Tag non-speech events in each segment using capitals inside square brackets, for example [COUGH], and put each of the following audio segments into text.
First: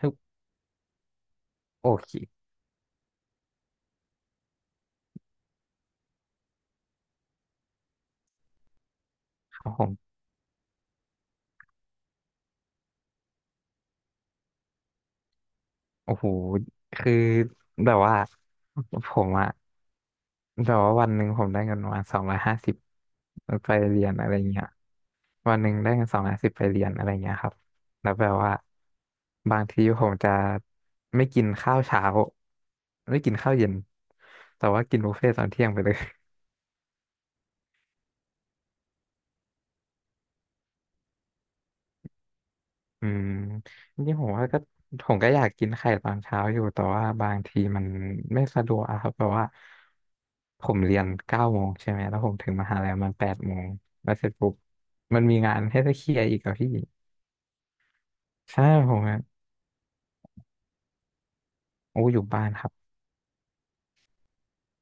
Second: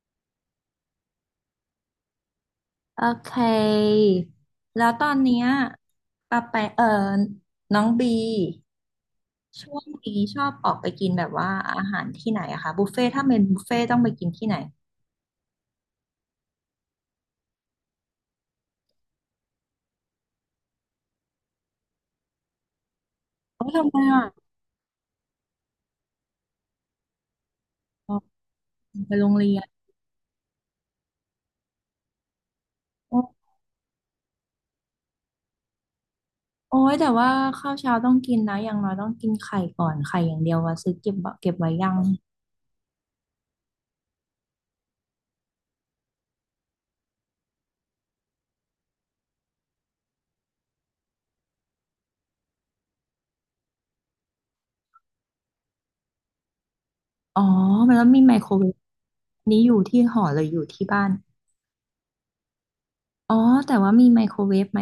คือโอเคโอเค แล้วตอนเนี้ยปาไปน้องบีครับช่วผงมนี้ชอบออกไปกินแบบว่าอาหารที่ไหนอะคะบุฟเฟ่ต์ถ้าเป็นบุฟเฟ่ตต้องไปกินที่ไหนโอ้โหคือแบบว่าผมอะแบบว่าวันหนึ่งผมได้เงินประมาณสองร้อยห้าสิบโอ้ไปยทำไมเรียนอะอะไรเงี้ยวันหนึ่งได้เงิน210ไปเรียนอะไรเงี้ยครับแล้อ๋วอแบบว่าไปโรงเรียบางนทีผมจะไม่กินข้าวเช้าโอไม่กิน้ข้าวเย็นแต่ว่ากินบุฟเฟ่ต์ตอนเที่ยงไปเลย โอ้ยแต่ว่าข้าวเช้าต้องกินนะอย่างน้อยต้องกินไข่ก่อนไข่อย่างเดียวว่าซื้อเก็บเก็บไว้ยังอืมจริงๆผมว่าก็ผมก็อยากกินไข่ตอนเช้าอยู่แต่ว่าบางทีมันไม่สะดวกอะครับแบบว่าผมเรียน9 โมงใช่ไหมแล้วผมถึงมหาลัยมัน8 โมงแล้วเสร็จปุ๊บมันมีงานให้ต้องเคลียร์อีกอะพี่อ๋อมันแล้วมีไมโครใช่เวฟผมอะนี้อยู่ที่หอหรืออยู่ที่บ้านโอ้อยู่บ้านครับอ๋อแต่ว่ามีไมโครเวฟไหม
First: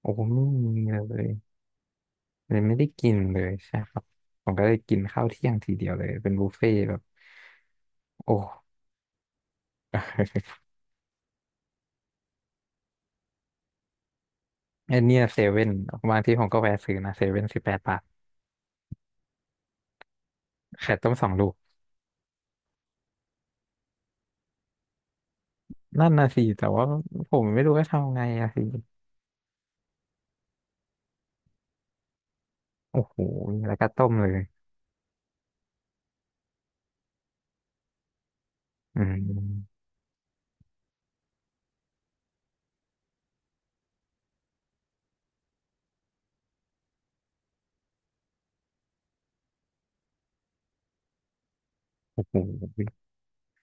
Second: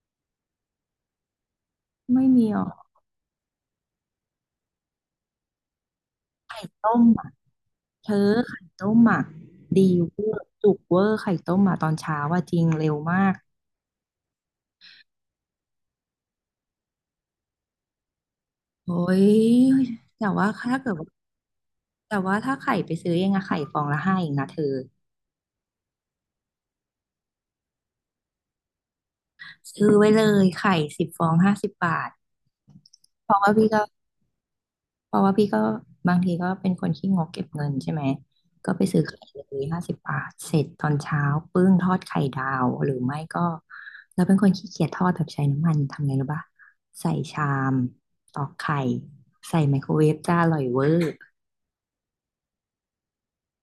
โอ้ไม่มีเลยไม่มีเลหรยอไม่ได้กินเลยใช่ครับผมก็เลยกินข้าวเที่ยงทีเดียวเลยเป็นบุฟเฟ่ต์ต้แบบมอะ เธอโอ้ ไข่ต้มหมักดีเวอร์จุกเวอร์ไข่ต้มหมาตอนเช้าว่าจริงเร็วมาก [LAUGHS] ไอเนี่ยเซเว่นบางทีผมก็แวะซื้อนะเซเว่น18 บาทโอ้ยแต่ว่าถ้าเกิไข่ดว่าต้มสองลูก แต่ว่าถ้าไข่ไปซื้อเองอะไข่ฟองละห้าเองนะเธอนั่นน่ะสิแต่ว่าผมไม่รู้จะทำไงอะสิซื้อไว้เลยไข่10 ฟองห้าสิบบาทโอ้โหเพราะว่าพี่แล้วก็ ก็ต้มเลยเพราะว่าพี่ก็บางทีก็เป็นคนขี้งกเก็บเงินใช่ไหมก็ไปอืซื้อไข่เลยห้ามสิบบาทเสร็จตอนเช้าปึ้งทอดไข่ดาวหรือไม่ก็เราเป็นคนขี้เกียจทอดแบบใช้น้ำมันทำไงรู้ปะใส่ชามตอกไข่ใส่ไมโครเวฟจ้าอร่อยเวอร์โอ้โห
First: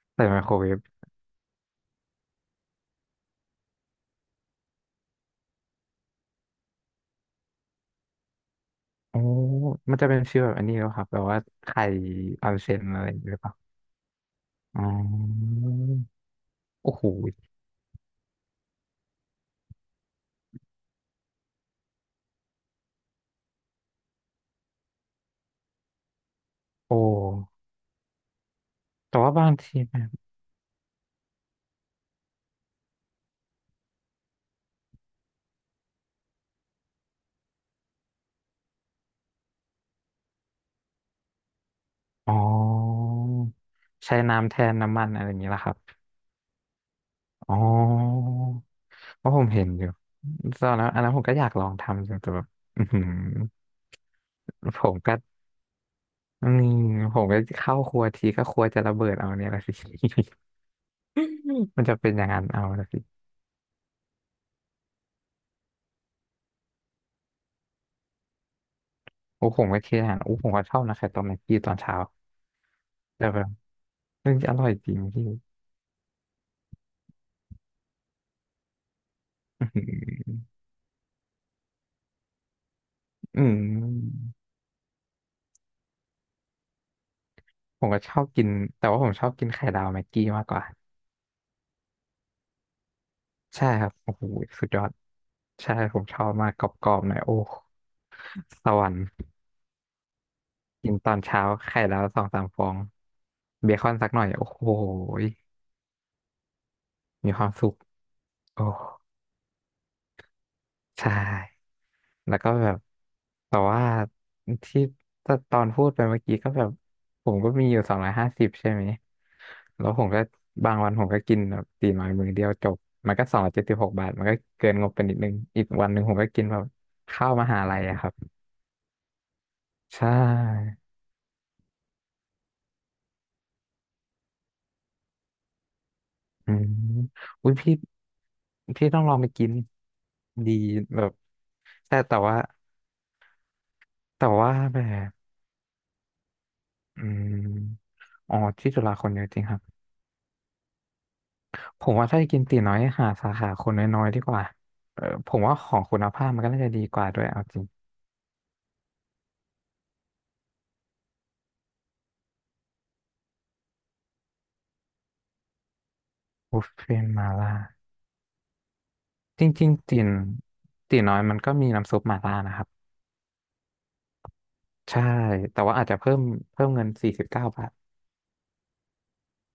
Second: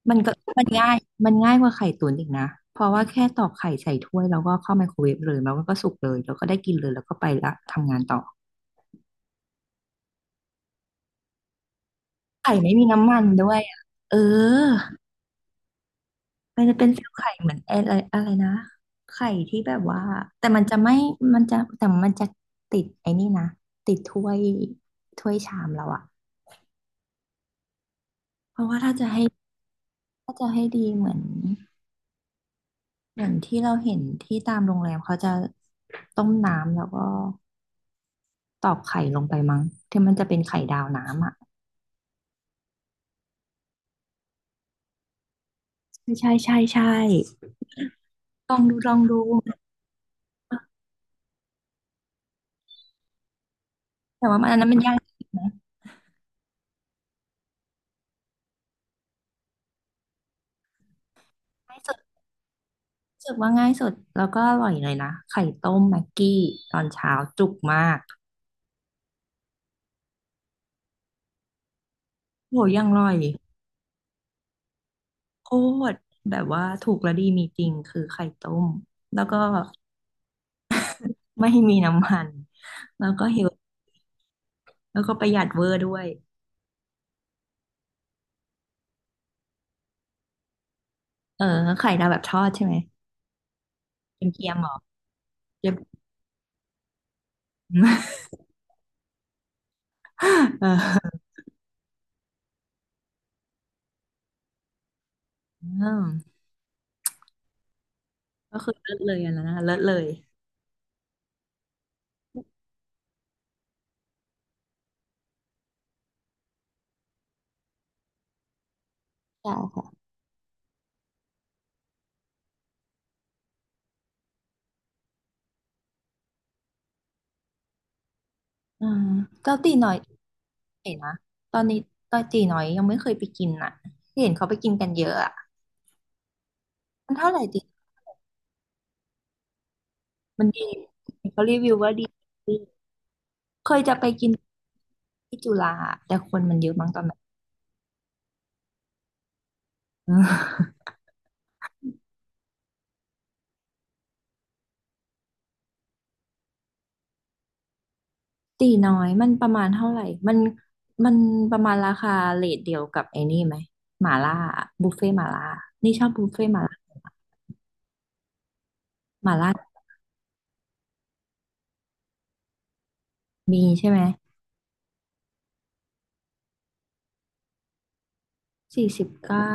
มันใส่ก็ไมโครมัเวนฟง่ายมันง่ายกว่าไข่ตุ๋นอีกนะเพราะว่าแค่ตอกไข่ใส่ถ้วยแล้วก็เข้าไมโครเวฟเลยแล้วมันก็สุกเลยแล้วก็ได้กินเลยแล้วก็ไปละทำงานต่อโอ้มันจะเป็นชื่อแบบอันนี้แล้วครับแบบว่าไข่ออไข่นไม่เซ็นมีอะไรน้ำอมัย่างนเงี้ยหรือเปด้วล่ายอะเออ อ๋อมันจะเป็นโอ้เซลโหล์ไข่เหมือนอะไรอะไรนะไข่ที่แบบว่าแต่มันจะไม่มันจะแต่มันจะติดไอ้นี่นะติดถ้วยถ้วยชามเราอะโอ้เพราะว่าถ้าจะแต่ให้ว่าบางทีแบบถ้าจะให้ดีเหมือนเหมือนที่เราเห็นที่ตามโรงแรมเขาจะต้มน้ำแล้วก็ตอกไข่ลงไปมั้งที่มันจะเป็นไข่ดาวน้ำอะอ๋อใช้น้ำแทนน้ำมันอะไรอย่างเงี้ยละครับใช่ใช่ใช่ใช่อ๋อลองดูลองดูเพราะผมเห็นอยู่ตอนนั้นอันนั้นผมก็อยากลองทำอยู่แต่แบบอือหือแต่ว่ามันอันนั้นมันผยามกก็ จริงนะอืมผมก็เข้าครัวทีก็ครัวจะระเบิดเอาเนี่ยละสิ [LAUGHS] ง่ายมันสุจะดเป็นอย่างนั้นเอาละสิรู้สึกว่าง่ายสุดแล้วก็อร่อยเลยนะไข่ต้มแม็กกี้ตอนเช้าจุกมาก โอ้ผมก็เคยอาหารโอ้ผมก็ชอบนะไข่ต้มแม็กกี้ตอนเช้าโหยังอร่อยแต่แบบเรื่องอร่อยจริงพี่ โคตรแบบว่าถูกและดีมีจริงคือไข่ต้มแล้วก็ [LAUGHS] อือหือไม่มีน้ำมันแล้วก็เฮอืลมแล้วก็ประหยัดเวอร์ด้วยผมก็ชอบกินแต่ว่าผมชอบกินไข่ดาวแม็กกี้มากกว่าเออไข่ดาวแบบทอดใช่ไหมใช่ครับโอ้โหเป็นเกียมเหสุรดอยอดเกี๊ยใช่ม ผมชอบมากกรอบๆหน่อยโอ้สวรรค์ [LAUGHS] กินตเอออนเช้าไข่ดาวสองสามฟองเบคอนสักหน่อยโอ้โหอืมมีความสุขก็โอ้ คือเลิศเลยอันนั้นนะเลิศเลยใช่ แล้วก็แบบ แต่ว่าที่ตอนพูดไปเมื่อกี้ก็แบบผมก็มีอยู่สองร้อยห้าสิบใช่ไหม ใช่ค่ะแล้วผมก็บางวันผมก็กินแบบตีน้อยมือเดียวจบ มันก็276 บาท มันก็เกินงบไปนิดนึง อีกวันหนึ่งผมก็กินแบบข้าวมหาลัยอะครับ อืมเจ้าตีน้อยใช่เห็นนะตอนนี้ตอนตีน้อยยังไม่เคยไปกินอ่ะเห็นเขาไปกินกันเยอะอ่ะอืมมันเท่าไหร่อุ้ยตีพี่ พี่ต้องลองไปกินมันดีดีแบบ เขารีวิวว่าแต่ดีแต่ว่าเคยจะไปแต่กิน ว่าแบบที่จุฬาแต่คนมันเยอะมั้งตออืนนั้น มอ๋อที่จุฬาคนเยอะจริงครับ [LAUGHS] ผมว่าถ้าจะกินตี๋น้อยหาสาขาคนน้อยๆดีกว่าเออผมว่าของคุณภาพมันก็น่าจะดีกว่าด้วยเอาจริงตีน้อยมันประมาณเท่าไหร่มันมันประมาณราคาเรทเดียวกับไอ้นี่ไหมหม่าล่าบุฟเฟ่หม่าล่านี่ชอบบุฟเฟ่หบุม่าฟเฟ่ล่าต์มาล่าหม่าจล่าริงๆตี๋น้อยมันก็มีน้ำซุปมาล่านะครับมีใช่ไหมใช่ แต่ว่าอาจจะเพิ่มเงิน49 บาท 49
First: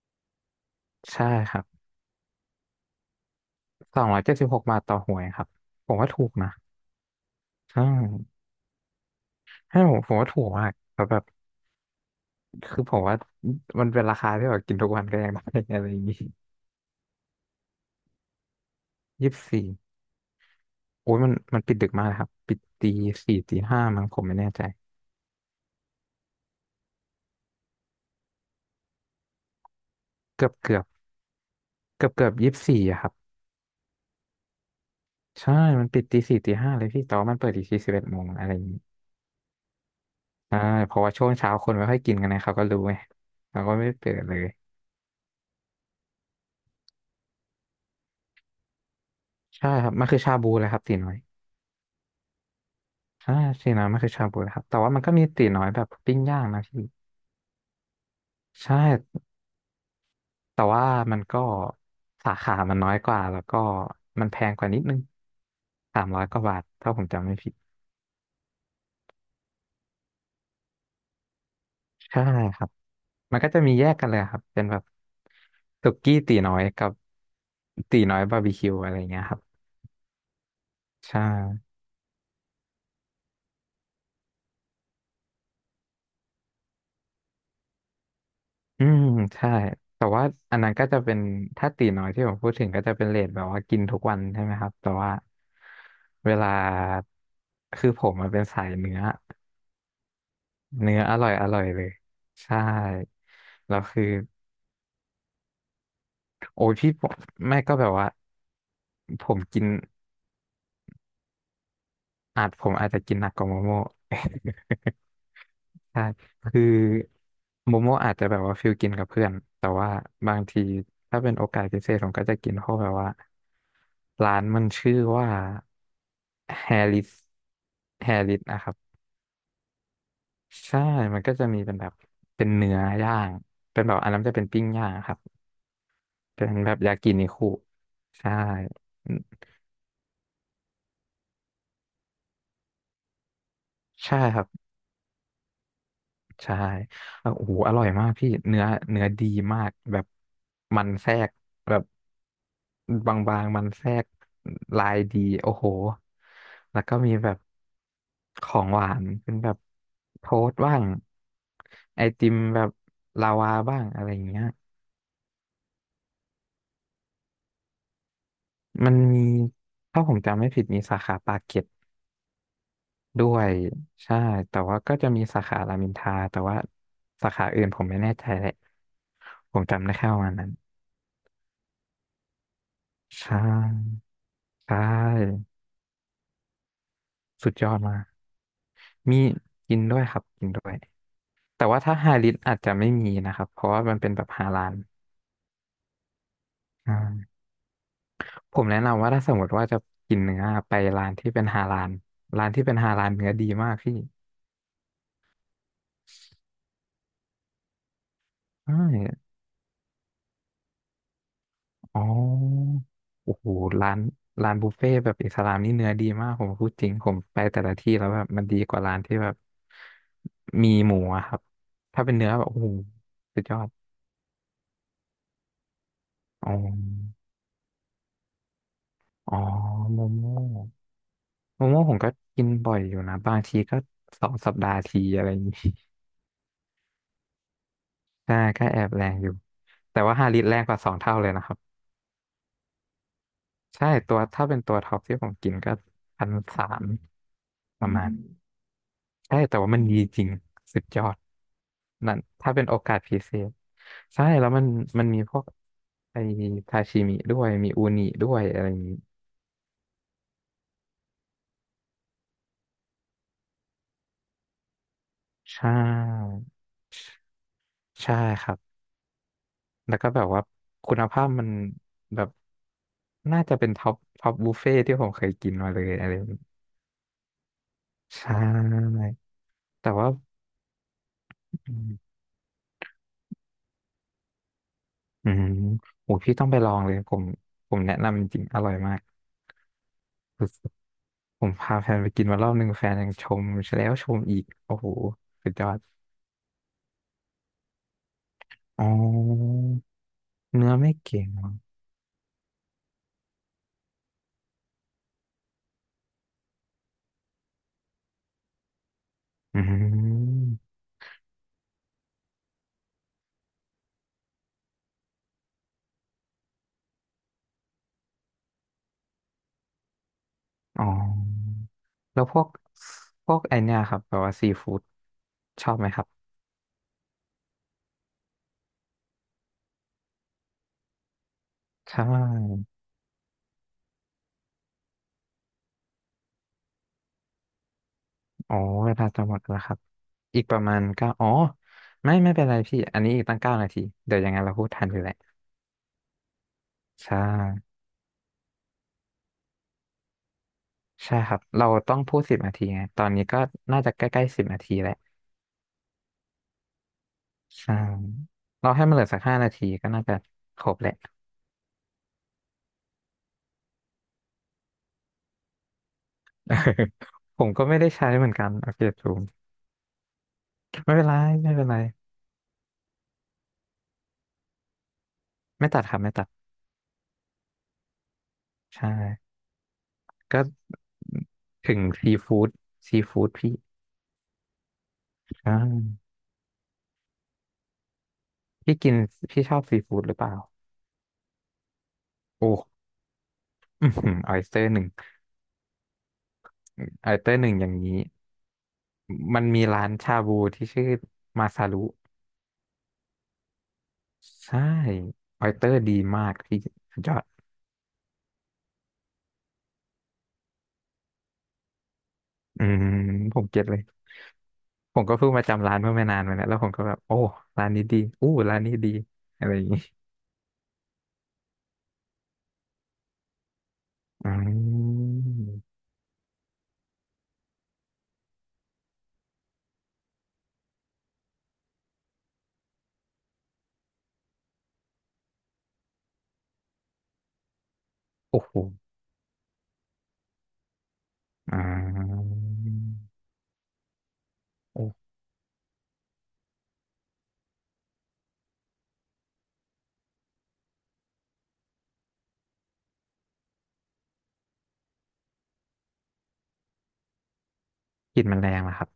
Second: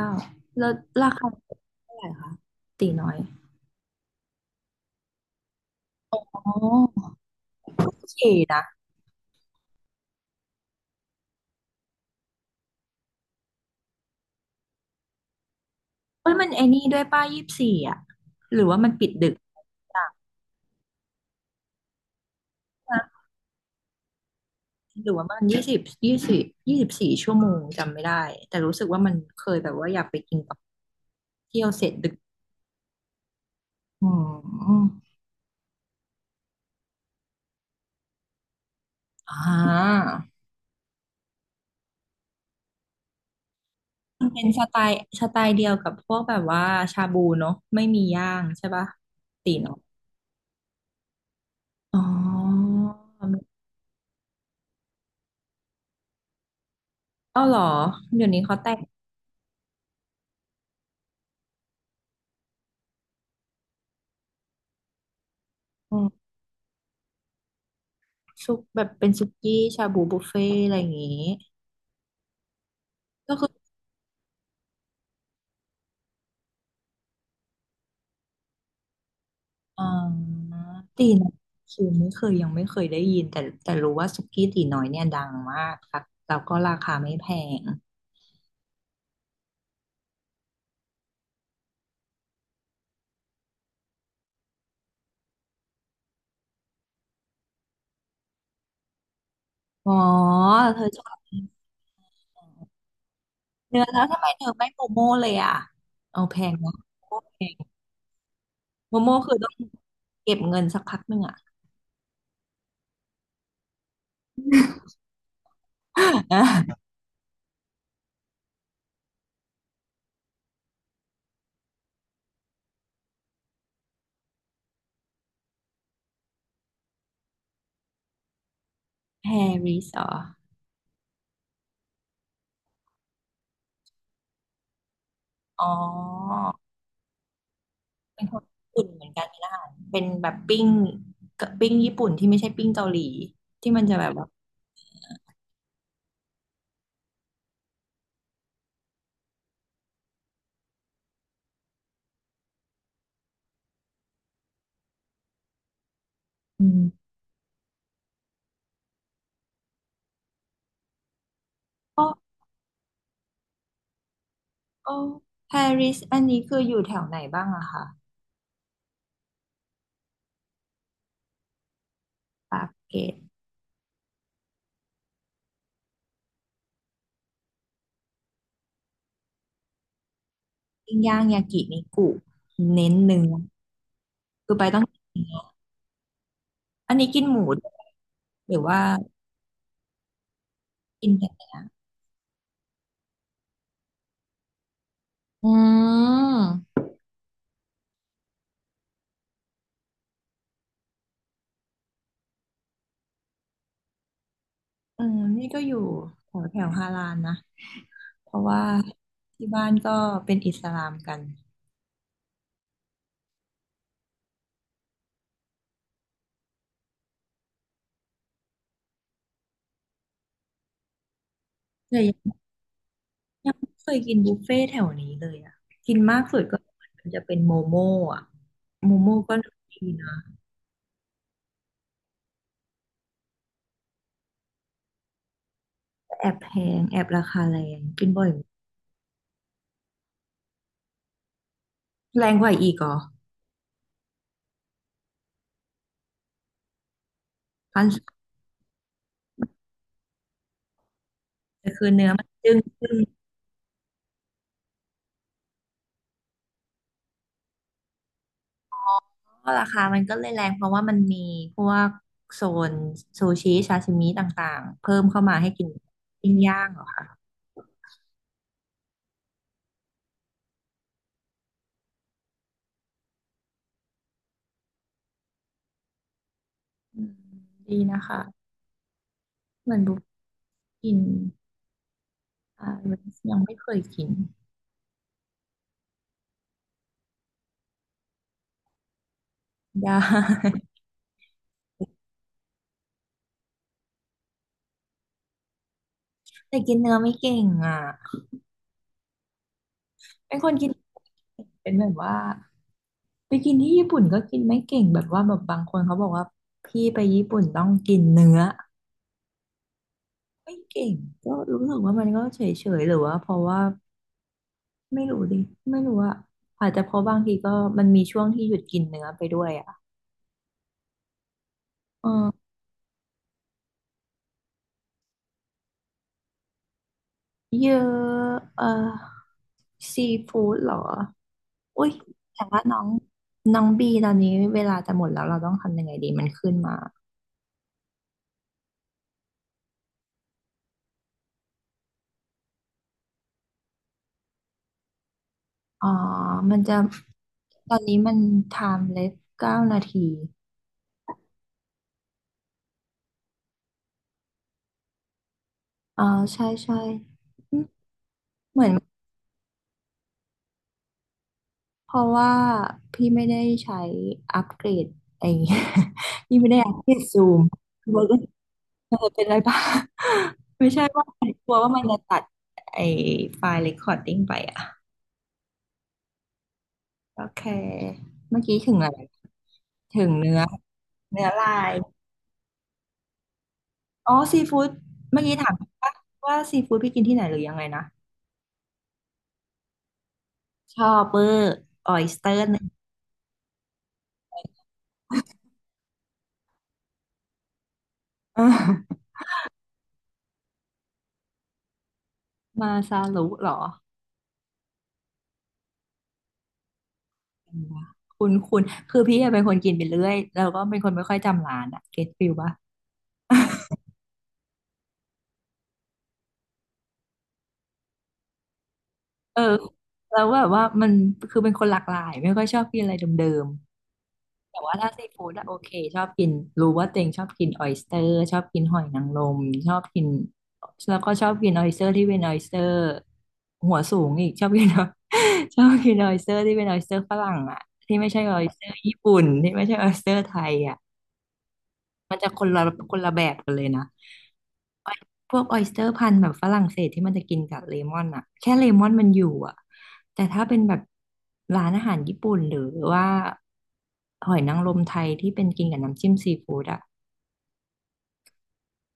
แล้วราใช่คาครับเท่าไหร่คะตีน้อย276 บาทต่อหวยครับผมว่าอ๋ถูกนะอใช่โอเคนะให้ผมผมว่าถูกมากแล้วแบบคือผมว่ามันเป็นราคาที่แบบกินทุกวันก็ยังได้ [LAUGHS] อะไรอย่างนี้เอ้ยมันไอ้นี่ด้วยป้ายี่สิบสี่อ่ะหรือว่ามันปิดดึยี่กสิบสี่อ่ะ โอ้ยมันปิดดึกมากนะครับปิดตีสี่ตีห้ามั้งผมไม่แน่ใจ หรือว่ามันยี่สิบยี่สิบ24 ชั่วโมงจำไม่ได้แต่รู้สึกว่ามันเคยแบบว่าอยากไปกินเกือแบบบเกือบเที่ยวเสร็จเกืดึอบกเกือบ24อะครับอืมใช่มันปิดตีสี่ตีห้าเลยพี่แต่ว่ามันเปิดอีกที11 โมงอะไรอย่างนี้อ่าใช่เพราะว่าช่วงเช้าคนไม่ค่อยกินกันนะเขาก็รู้ไงเราก็ไม่เปิดมันเลเป็ยนสไตล์สไตล์เดียวกับพวกแบบว่าชาบูเนาะไม่มีย่างใช่ปะตีใช่เนาะครับมันคือชาบูเลยครับตีน้อยอ๋อใช่ตีน้อยมันคือชาบูเลยครับแต่ว่ามันก็มีตีน้อยแบบปิ้งย่างนะพี่เอ้าเหรอเดี๋ยวนี้เขาแต่ใช่งแต่ว่ามันก็สาขามันน้อยกว่าแล้วก็มันแพงกว่านิดนึงอื300มกว่าบาทถ้าผมจำไม่ผิดซุปแบบเป็นซุกี้ชาบูบุฟเฟ่อะไรอย่างงี้ใช่ครับ ก็มันคืก็อ จะมีแยกกันเลยครับเป็นแบบสุกี้ตีน้อยกับตีน้อยบาร์บีคิวอะไรเงี้ยครับอ่าตีใช่น้อยคือไม่เคยยังไม่เคยได้ยินแต่แต่รู้ว่าสุกี้ตีน้อยเนี่ยดังมากค่ะแล้วก็ราคาไม่แพงอืมใช่แต่ว่าอันนั้นก็จะเป็นถ้าตีน้อยที่ผมพูดถึงก็จะเป็นเรทแบบว่ากินทุกวันใช่ไหมครับแต่ว่าเวลาคือผมมันเป็นสายเนื้ออ๋อเธอเนื้ชอออบร่อยอร่อยเลยใช่แล้เนื้วอแล้คือวทำไมเธอไม่โมโม่เลยอ่ะเอาแพงโอ้นะยพี่โมผมโม่แพงแม่ก็แบบว่าโมโม่ผคือมต้องกินเก็บเงินสักพักหนึ่งอ่ะ อาจผมอาจจะกินหนักกว่าโมโม่ [LAUGHS] ใช่คือ [LAUGHS] โมโมอาจจะแบบว่าฟิลกินกับเพื่อนแต่ว่าบางทีถ้าเป็นโอกาสพิเศษผมก็จะกินเพราะแบบว่าร้านมันชื่อว่าแฮริสแฮริสนะครับแฮริสเหรอใช่มันก็จะมีเป็นแบบเป็นเนื้อย่างเป็นแบบอันนั้นจะเป็นปิ้งย่างครับอ๋อเป็นแบบยากินิคุเป็นใช่คนญี่ปุ่นเหมือนกันนี้เป็นแบบปิ้งปิ้งญี่ปุ่นที่ไม่ใช่ปิ้งเกาหลีที่มันจะแบบใช่ว่าครับ ใช่แล้วโอ้โหอร่อยมากพี่เนื้อเนื้อดีมากแบบมันแทรกแบบบางๆมันแทรกลายดีโอ้โหอืแล้วก็มมีแบบของหวานเป็นแบบโทสต์บ้างไอก็ ติมแบบลาวาบ้างอะไรอย่างเงี้ยโอ้ปารีสอันนี้คืออยู่แถวไหนบ้างอะคะมันมีถ้าผมจำไม่ผิดมีสาขาปากเกร็ดปากเกร็ดด้วยใช่แต่ว่าก็จะมีสาขารามอินทราแต่ว่าสาขาอื่นผมไม่แน่ใจแหละผมจำได้แค่ประมาณนั้น ปิ้งย่างยากินิกุเน้นเนื้ใชอ่คือไปใชต้องกินเนื้อ่อันนี้กินหมูสุดด้ยวอดยมากหรือว่ามีกินด้วยครับกินด้วยกินแต่เนื้แต่อว่าถ้าไฮลิสอาจจะไม่มีนะครับเพราะว่ามันเป็นแบบฮาลาลอืมอ่าผมแนะนำว่าถ้าสมมติว่าจะกินเนื้อไปร้านที่เป็นฮาลาลร้านที่เป็นฮาลาลเนื้อดีมากพี่เออนี่ก็อยู่แถวแถวฮารานนะเพราะว่าใช่ที่บ้านก็เป็นอิสลามกันอ๋อโอ้โหร้านร้านบุฟเฟ่ต์แบบอิสลามนี่เนื้อดีมากผมพูดจริงผมไปแต่ละที่แล้วแบบมันดีกว่าร้านที่แบบมีหมูอะครับเลถ้าเป็นเนื้อยแบบโอ้โหสุดยัยงอดไม่เคยกินบุฟเฟ่ต์แถวนี้เลยอะกินมากสุดอ๋อ ก็มันจะเป็นโมโม่อะโมโม่อ๋ก็อดีโมนะโม่โมโม่ผมก็กินบ่อยอยู่นะบางทีก็สองสัปดาห์ทีอะไรอย่างนี้ แต่แอบแพงแอบราคาแรงกินบ่ [LAUGHS] อยใช่ก็แอบแรงอยู่แต่ว่าห้าลิตรแรงกว่าสองเท่าเลยนะครับแรงกว่าอีกเหรอ ใช่ตัวถ้าเป็นตัวท็อปที่ผมกินก็พันสามคอปนระมาณใช่แต่ว่ามันดีจริงสุดยอดคือเนื้อนั่นมันถ้าจึ้งเป็นโอจึ้กางสพิเศษใช่แล้วมันมีพวกไอทาชิมิด้วยมีอูนิด้วยอะไรอย่างนี้ก็ราคามันก็เลยแรงเพราะว่ามันมีพวกโซนซูชิชาชิมิต่างๆเพิ่มเข้ามาให้ใชกินปิ้ง่ย่างเหรอคะใช่ครับ แล้วก็แบบว่าคุณภาพมันแบบน่าจะเป็นท็อปบุฟเฟ่ที่ผมเคยกินมาเลยอะไรแบบนี้อืมดีนะคะใช่เหมือนแต่บุกว่ากินอืมอ่ายังไม่เคยกินอืมโอ้พี่ต้องไปลองเลยผมผมแนะนำจริงๆอร่อยมากไดส้ ุดๆผมพาแฟนไปกินมารอบหนึ่งแฟนยังชมแล้วชมอีกโอ้โหสุดยอด [LAUGHS] แต่กินเนื้อไม่เก่งอ่ะอ๋อเป็นคนกิเนื้นอไม่เก่งเหรอเป็นแบบว่าไปกินที่ญี่ปุ่นก็กินไม่เก่งแบบว่าแบบบางคนเขาบอกว่าพี่ไปญี่ปุ่นต้องกินเนื้ออืไม่มเก่งก็รู้สึกว่ามันก็เฉยๆหรือว่าเพราะว่า ไม่รู้ดิไม่รู้อะอาจจะเพราะบางทีก็มันมีช่วงที่หยุดกินเนื้อไปด้วยอะอ๋อเอแล้วพวอกไอเนี่ยครับแบบว่าซีฟู้ดชอบไหมครับเยอะเออซีฟู้ดเหรออุ้ยใชแต่ว่า่ น้องน้องบีตอนนี้เวลาจะหมดแล้วเราต้องทำยังไงดีมันขึ้นมาอ๋อเวลาจะหมดแล้วครับอีกประมาณเก้าอ๋อไม่เป็นไรพี่อันนี้อีกตั้งเก้านาทีเดี๋ยวยังไงเราพูดทันอยู่แหละอ๋อมันจะใช่ตอนนี้มัน timeless เลส9 นาทีใช่ครับเราต้องพูดสิบนาทีไงตอนนี้ก็น่าจะใกล้ๆสิบนาทีแหละอ๋อใช่ใช่อืมใช่เหมือเรานให้มันเหลือสักห้านาทีก็น่าจะครบแหละ เพราะว่าพี่ไม่ได้ใช้อัปเกรดไอ้ [LAUGHS] พี่ไม่ได้อัปเกรดซู [LAUGHS] ผม มก็ไม่ได้ใช้เหมือนกันโอเคเออจูเป็มนไรบ้าง [LAUGHS] ไม่ใช่ไม่ว่าเป็นไรใครกลัไม่วเป็นว่าไรมันจะตัดไอ้ไฟล์ recording ไปอ่ะไม่ตัดครับไม่ตัดโอเคเมื่อกี้ถึงใช่อะไรถึงเนื้อก็เนื้อลายถึงซีฟู้ดซีฟู้ดพี่อ๋อซีฟู้ดเมื่อกี้ใชถามว่า่ว่าซีฟู้ดพี่กินที่ไหนหรือยังไงนะพี่กินพี่ชอบซีฟู้ดหรือเปล่าชอบเบอร์ [LAUGHS] ออยสเตอร์โอ้ นึงอือหือออยสเตอร์หนึ่งออยสเตอร์หนึ่งอย่างนี้เออมันมีร้านชาบูที่ชื่อมาซารุมาซาลุเหรอใช่ออยสเตอร์ดีมากพี่สุดยอดคุณคุณคือพี่อะเป็นคนกินไปเรื่อยแล้วก็เป็นคนไม่ค่อยจำร้านอะเก็ตฟิลปะอืมผมเก็ตเลยผมก็เพิ่งมาจำร้านเมื่อไม่นานมาเนี่ยแล้วผมก็แบบโอ้ร้านนี้ดีอู้ร้านนี้ดีเอออะไรอย่างนี้แล้วแบบว่ามันคือเป็นคนหลากหลายไม่ค่อยชอบกินอะไรเดิม อืแต่ว่าถ้าซีฟู้ดอะโอเคมชอบกินรู้ว่าตัวเองชอบกินออยสเตอร์ชอบกินหอยนางรมชอบกินแล้วก็ชอบกินออยสเตอร์ที่เป็นออยสเตอร์หัวสูงอีกชอบกิน [LAUGHS] ชอบกินออยสเตอร์ที่เป็นออยสเตอร์ฝรั่งอะที่ไม่ใช่ออโอ้ยโหสเตอร์ญี่ปุ่นที่ไม่ใช่ออยสเตอร์ไทยอะอ่มันจะาคนละคนละแบบกันเลยนะ โอ้พวกออยสเตอร์พันธุ์แบบฝรั่งเศสที่มันจะกินกับเลมอนอะแค่เลมอนมันอยู่อะแต่ถ้าเป็นแบบร้านอาหารญี่ปุ่นหรือว่าหอยนางรมไทยที่เป็นกินกับน้ำจิ้มซีฟู้ดอะกลิ่นมันแรงนะครับ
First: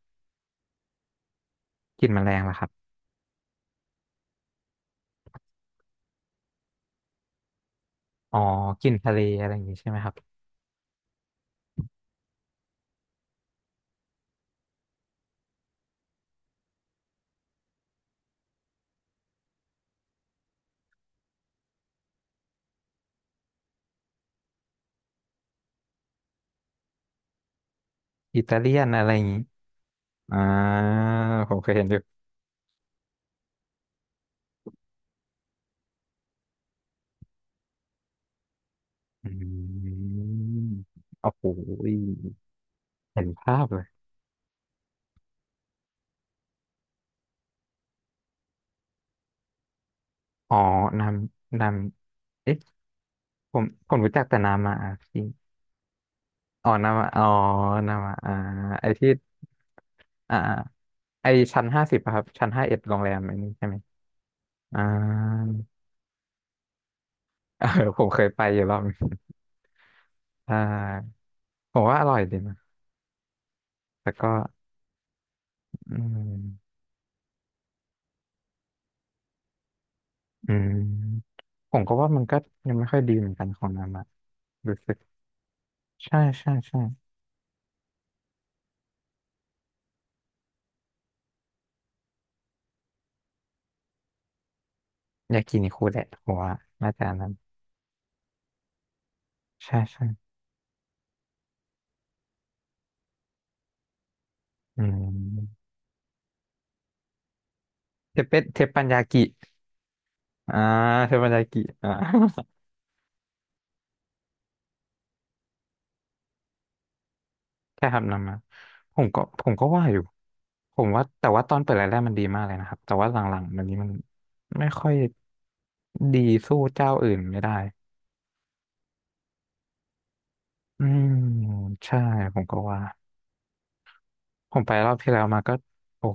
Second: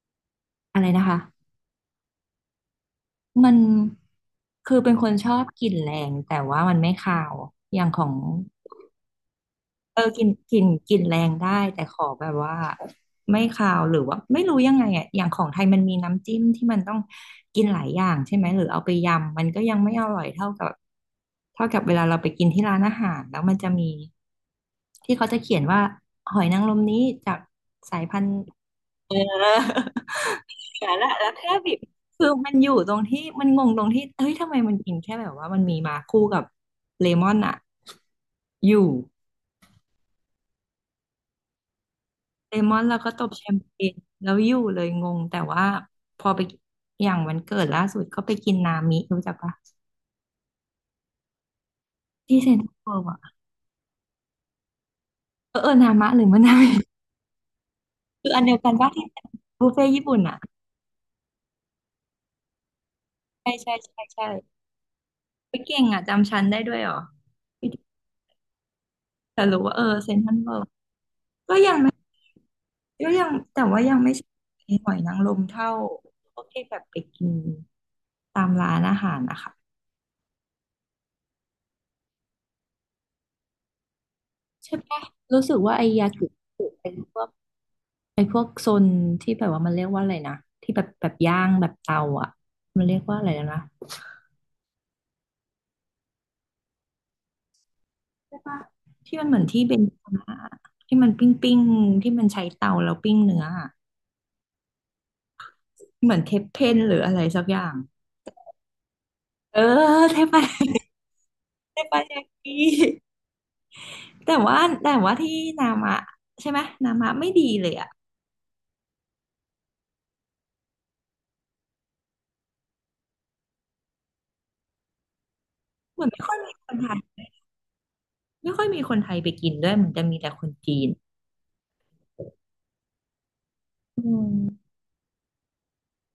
อะไรนะคะกลิ่นมันแรงนะครับมันคือเป็นคนชอบกลิ่นแรงแต่ว่ามันไม่คาวอย่างของ อ๋อกลิ่นทะเลอะไรอย่างนี้ใช่ไหเอมอครับกลิ่นแรงได้แต่ขอแบบว่าไม่คาวหรือว่าไม่รู้ยังไงอ่ะอย่างของไทยมันมีน้ำจิ้มที่มันต้องกินหลายอย่างใช่ไหมหรือเอาไปยำมันก็ยังไม่อร่อยเท่ากับเท่ากับเวลาเราไปกินที่ร้านอาหารแล้วมันจะมีที่เขาจะเขียนว่าหอยนางรมนี้จากสายพันธุ์อิตาเลียนอะไรเออย่างนี้อ อ่า [LAUGHS] แต่ละแล้วแค่ผมเคบิยบเห็นอยู่ คือมันอยู่ตรงที่มันงงตรงที่เอ้ยทำไมมันกินแค่แบบว่ามันมีมาคู่กับเลมอนอ่ะอยู่ อืมโอ้โหยเลมอนแล้วก็ตเห็นบแชมภาพเปเลย ญแล้วอยู่เลยงงแต่ว่าพอไปอย่างวันเกิดล่าสุดก็ไปกินนามิรู้จักปะอ๋อนามนามที่เซ็เอ๊ะ นทรัลเวิลด์อะผมรู้จักแต่นามาอาพีเออเออนามะหรือมะนนามิ อ๋อนามาอ๋อนามา [LAUGHS] คืออาอันเดียวกันไอปะที่ที่บุฟเฟ่ต์ญี่ปุ่นอ่าอะไอชั้นห้าสิบครับชั้นห้าเอ็ดโรงแรมอันนี้ใช่ใช่ใช่ไหมใช่ใช่อ่า ไปเก่งอะจำชั้นได้ด้วยเหรอ [LAUGHS] เออผมเคยไปอยู่รอบนึงแต่รู้ว่าเออเซ็นทรัลอ่เวิลด์าก็ยัผงมไม่ว่าอร่อยดีนะก็ยังแต่ว่ายังแต่ไม่ใชก็่หอยนางรมเท่าอืพวกที่มแบบไปกินตามร้านอาหารนะคะอืม ผมก็ว่ามันก็ยังไม่ค่อยดีเหมือนกันของนามาใช่รู้สึก ปะรู้สึกว่าไอยาใช่กิใช่ใช่ เป็นพวก ไอ้พวกโซนที่แบบว่ามันเรียกว่าอะไรนะที่แบบแบบย่างแบบเตาอ่ะมันเรียกว่าอะไรแล้วนะยากินิคุแหละผมว่าน่าจะอันนั้นใช่ปะที่มันเหมือนที่เบใช่นซ์ใช่มาที่มันปิ้งที่มันใช้เตาแล้วปิ้งเนื้ออะอืมเหมือนเทปเพนหรืออะไรสักอย่างเทปเปเทปปัญญากิเออเทปะอ่าเทปปัญญากิเทอ่า ปะยากิแต่ว่าแต่ว่าที่นามะใช่ไหมนามะไม่ดีเลย [LAUGHS] ใช่อ่ะครับนำมาผมก็ว่าอยู่ผมว่าแต่ว่าตอนเปิดแรกๆมันดีมากเลยนะครับแต่ว่าหลังๆมันนี้มันไม่ค่อยเหมือนไม่ดีค่อยมีสู้คนไทเจ้ายอื่นไม่ได้ไม่ค่อยมีคนไทยไปกินด้วยเหมือนจะมีแต่คนจีอืนมใช่ผมก็ว่าอืม ผมไปรอบที่แล้วมาก็โอ้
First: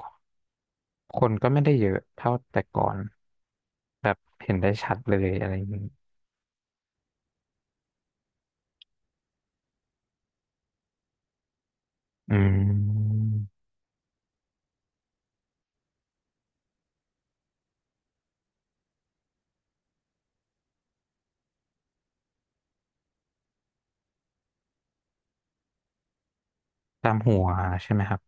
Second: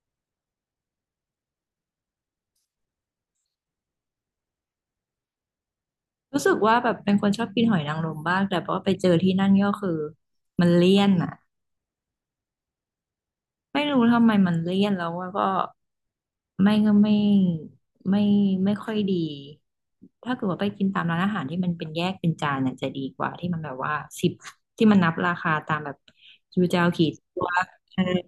คนก็ไม่ได้เยอะเท่าแต่ก่อนแบบเห็นได้ชัดเลยอะไรอย่างนี้รู้สึกว่าแบบเป็นคนชอบกินหอยนางรมบ้างแต่พอไปเจอที่นั่นก็คือมันเลี่ยนอ่ะอืม ไม่รู้ทำไมมันเลี่ยนแล้วว่าก็ไม่ก็ไม่ไม่ค่อยดีถ้าเกิดว่าไปกินตามร้านอาหารที่มันเป็นแยกเป็นจานน่ะจะดีกว่าที่มันแบบว่าสิบที่มันนับราคาตามแบบจูเจ้วกี่ตามหัตัววใช่เอไหมอครับ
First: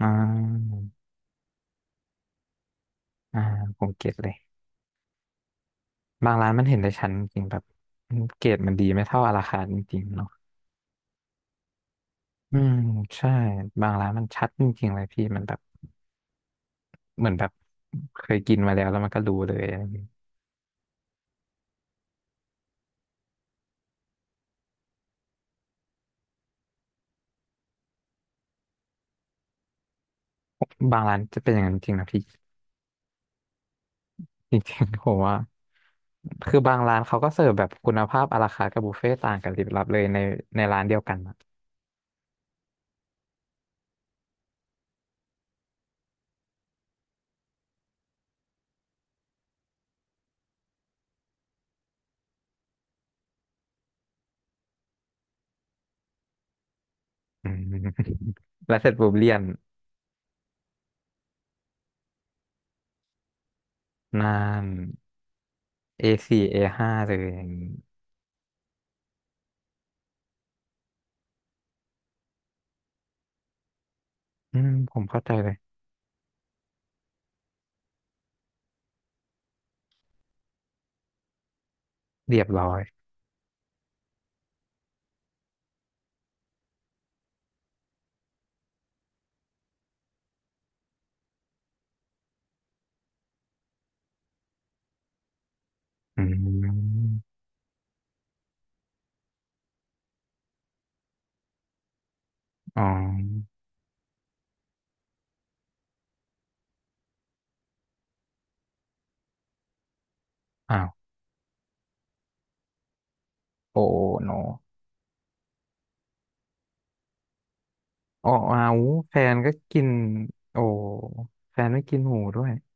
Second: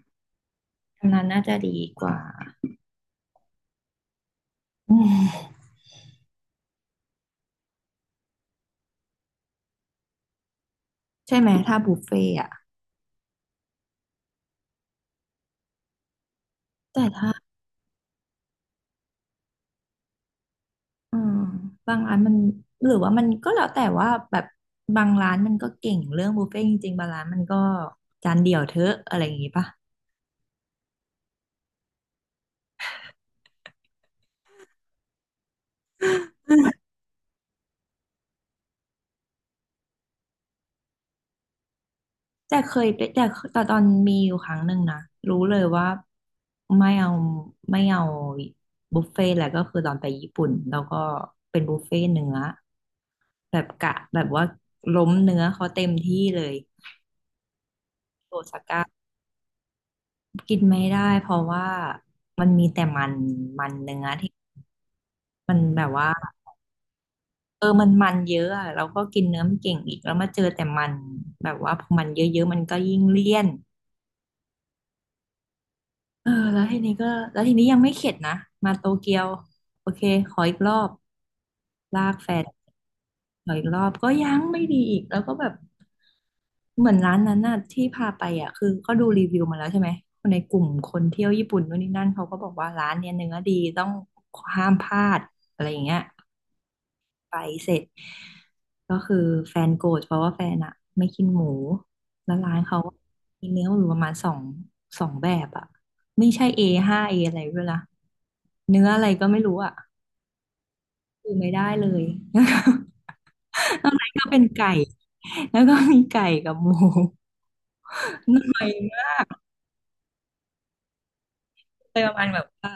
อ่าอันนั้นน่าจะดีกว่าอ่าผมเก็ตเลย อืมบางร้านมันเห็นได้ชัดจริงๆแบบเกรดมันดีไม่เท่าราคาจริงๆเนาะใช่ไหมถ้าบุฟเฟ่อะอืมใช่ บางร้านมันชัดจริงๆเลยพี่มันแบบแต่เหมืถ้า อนแบบเคยกินมาแล้วแล้วมันก็รู้เลยอะไรอย่างเงี้ยอืมบางร้านมันหรือว่ามันก็แล้วแต่ว่าแบบบางร้านมันก็เก่งเรื่องบุฟเฟ่ต์จริงๆบางร้านมันก็จานเดียวเถอะอะไรอย่างงี้ปะบางร้านจะเป็นอย่างนั้นจริงนะพี่จริงๆผมว่าคือบางร้านเขาก็เสิร์ฟแบบคุณภาพอาราคาร์ทกับบุฟเฟ่ต์ต่างกันลิบลับเลยในร้านเดียวกันอะแต่เคยไปแต่แต่ตอนมีอยู่ครั้งหนึ่งนะรู้เลยว่าไม่เอาไม่เอาบุฟเฟ่ต์แหละก็คือตอนไปญี่ปุ่นแล้วก็เป็นบุฟเฟ่ต์เนื้อแบบกะแบบว่าล้มเนื้อเขาเต็มที่เลยอืม โอซา [LAUGHS] แล้วก้าเสร็จปุ๊บเลี่ยนกินไม่ได้เพราะว่ามันมีแต่มันมันเนื้อนาที่น มันแบบว่า A4 A5 เอห้าเลยอย่างนี้ อมันเยอะอะเราก็กินเนื้อไม่เก่งอีกแล้วมาเจอแต่มันแบบว่าพอมันเยอะๆมันก็ยิ่งเลี่ยนอืมผมเข้าใจเลยเออแล้วทีนี้ก็แล้วทีนี้ยังไม่เข็ดนะมาโตเกียวโอเคขออีกรอบลากแฟเรีนยบร้อยขออีกรอบก็ยังไม่ดีอีกแล้วก็แบบเหมือนร้านนั้นน่ะที่พาไปอ่ะคือก็ดูรีวิวมาแล้วใช่ไหมคนในกลุ่มคนเที่ยวญี่ปุ่นนู่นนี่นั่นเขาก็บอกว่าร้านเนี้ยเนื้อดีต้องห้ามพลาดอะไรอย่างเงี้ย อืไปมเสร็จก็คือแฟนโกรธเพราะว่าแฟนอะไม่กินหมูแล้วร้านเขาอ๋อมีเนื้ออยู่ประมาณสองสองแบบอะไม่ใช่ A ห้า A ออะไรด้วยล่ะเนื้ออะไรก็ไม่รู้อะอ้าวคือไม่ได้เลย โอ้ [LAUGHS] ข้างในก็โนเป็นไก่แล้วก็มีไก่กับหมู [LAUGHS] อ๋อหอ้าน่อยวมาแฟกนก็กินโอ้แฟนไม่เลกินยปหระมูมาณแบด้บวยว่า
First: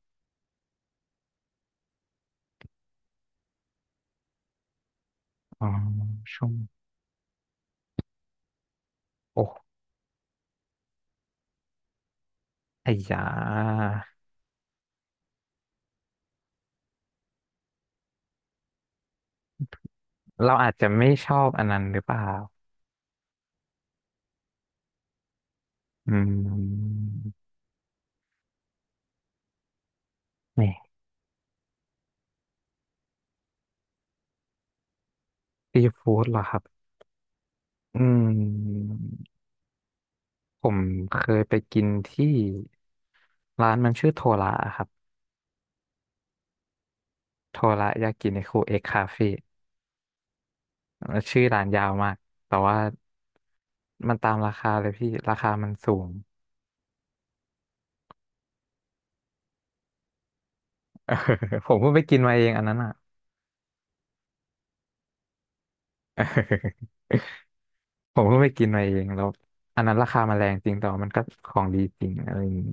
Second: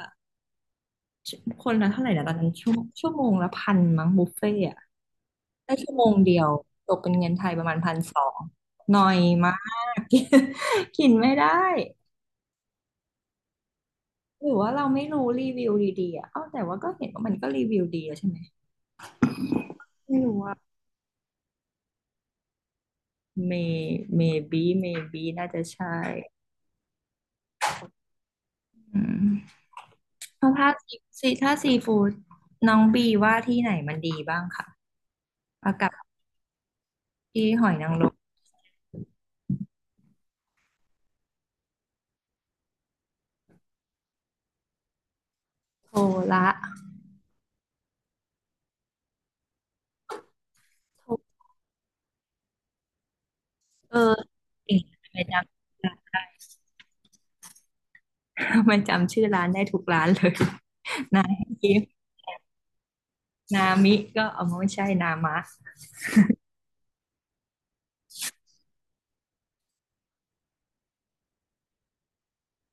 คนละเท่าไหร่นะตอนนั้นชั่วโมงละพันมั้งบุฟเฟ่ต์อะ อ๋อได้ชั่วโมงเดียช่ววงตกเป็นเงินไทยประมาณ1,200หน่อยโอ้มาก [LAUGHS] กินไม่ได้ไอ้ยาหรือว่าเราไม่รู้รีวิวดีๆอ่ะเอ้าแต่ว่าก็เห็นว่ามันก็รีวิวดีอะใช่ไหมไม่รู้ว่า เราอาจจะไม่ชอบอันนั้นหรือเปล่า may maybe maybe น่าจะใช่อืมอืมแล้วนี่ถ้าาซีซีถ้าซีฟู้ดน้องบีว่าที่ไหนมันดีบ้างค่ะเอาซีกับฟู้ดเหรอครับที่หอยนางอืรมมผมเคยไปกินที่ร้านมันชื่อโทระครับโทระโทระยากินิคุเอ็กคาเฟ่ แล้โทวชื่อร้านยาวมากแต่ว่าเออมันตามราคาเก่งเลยพี่ทำไม่จราคามันสูง ำทำไม่จำชื่อร้านได้ทุกร้านเลย [LAUGHS] นาย [LAUGHS] ผยิ้มม เพิ่งไปกินมาเองอันนั้นอ่ะนามิก็เอามาไม่ใช่นามะเออ [LAUGHS] ผมเพิ่งไปกินมาเองแล้วอันนั้นราคามันแรงจริงแต่ว่ามันก็ของดีจริงอะไรอย่างงี้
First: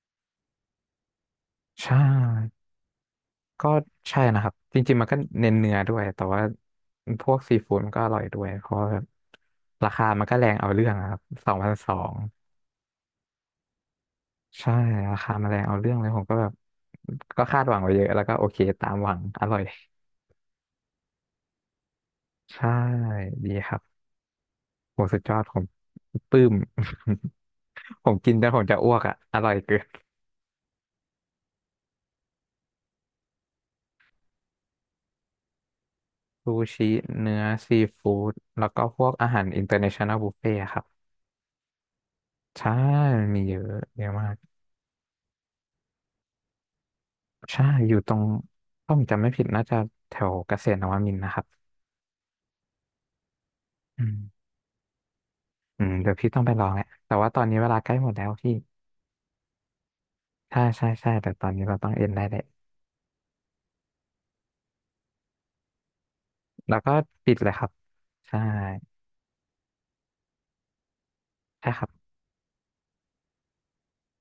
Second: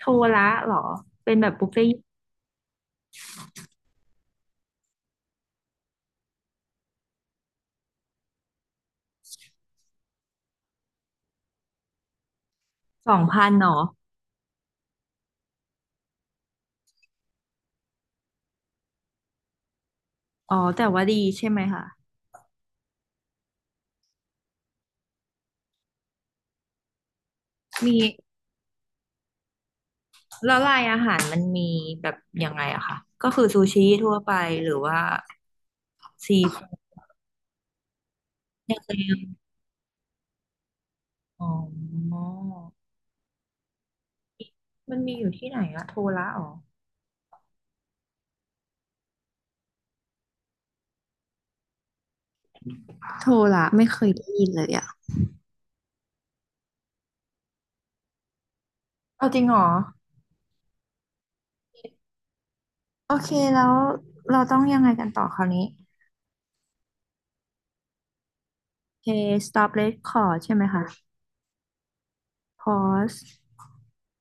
โทระเหรอเป็นแบบบุฟเฟ่ต์ใช่ก็ใช่นะครับจริงๆมันก็เน้นเนื้อด้วยแต่ว่าพวกซีฟู้ดมันก็อร่อยด้วยเพราะว่าแบบราคามันก็แรงเอาเรื่องอะครับสองพันสอง2,000หรอใช่ราคามันแรงเอาเรื่องเลยผมก็แบบก็คาดหวังไว้เยอะแล้วก็โอเคตามหวังอร่อย อ๋อแต่ว่าดีใช่ไหมคะใช่ดีครับโหสุดยอดผมปลื้ม มี [LAUGHS] ผมกินแล้วผมจะอ้วกอ่ะอร่อยเกินแล้วลายอาหารมันมีแบบยังไงอะคะก็คือซูชิทั่วไปหรือว่าซีซูฟู้ดชิเนื้อซีฟู้ดแล้วในก็ทะพเควกอามหารอินเตอร์เนชั่นแนลบุฟเฟ่ครับอ๋อใช่มันมีเยอะเยอะมากมันมีอยู่ที่ไหนอะโทระอ๋อใช่อยู่ตรงถ้าผมจำไม่ผิดน่าจะแถวเกษตรนวมินทร์นะครับโทราะไม่เคอืยได้ยิมนเลยอ่ะอืมเดี๋ยวพี่ต้องไปลองแหละแต่ว่าตอนนี้เวลาใกล้หมดแล้วพี่เอาจริงเหรอใช่ใช่ใช่แต่ตอนนี้เราต้องเอ็นได้เลยโอเคแล้วเราต้องยังไงกันต่อคราวนี้แล้วก็ปิดเลยครับใช่โอเค stop record ใช่ไหมคะ ใช่ครับ pause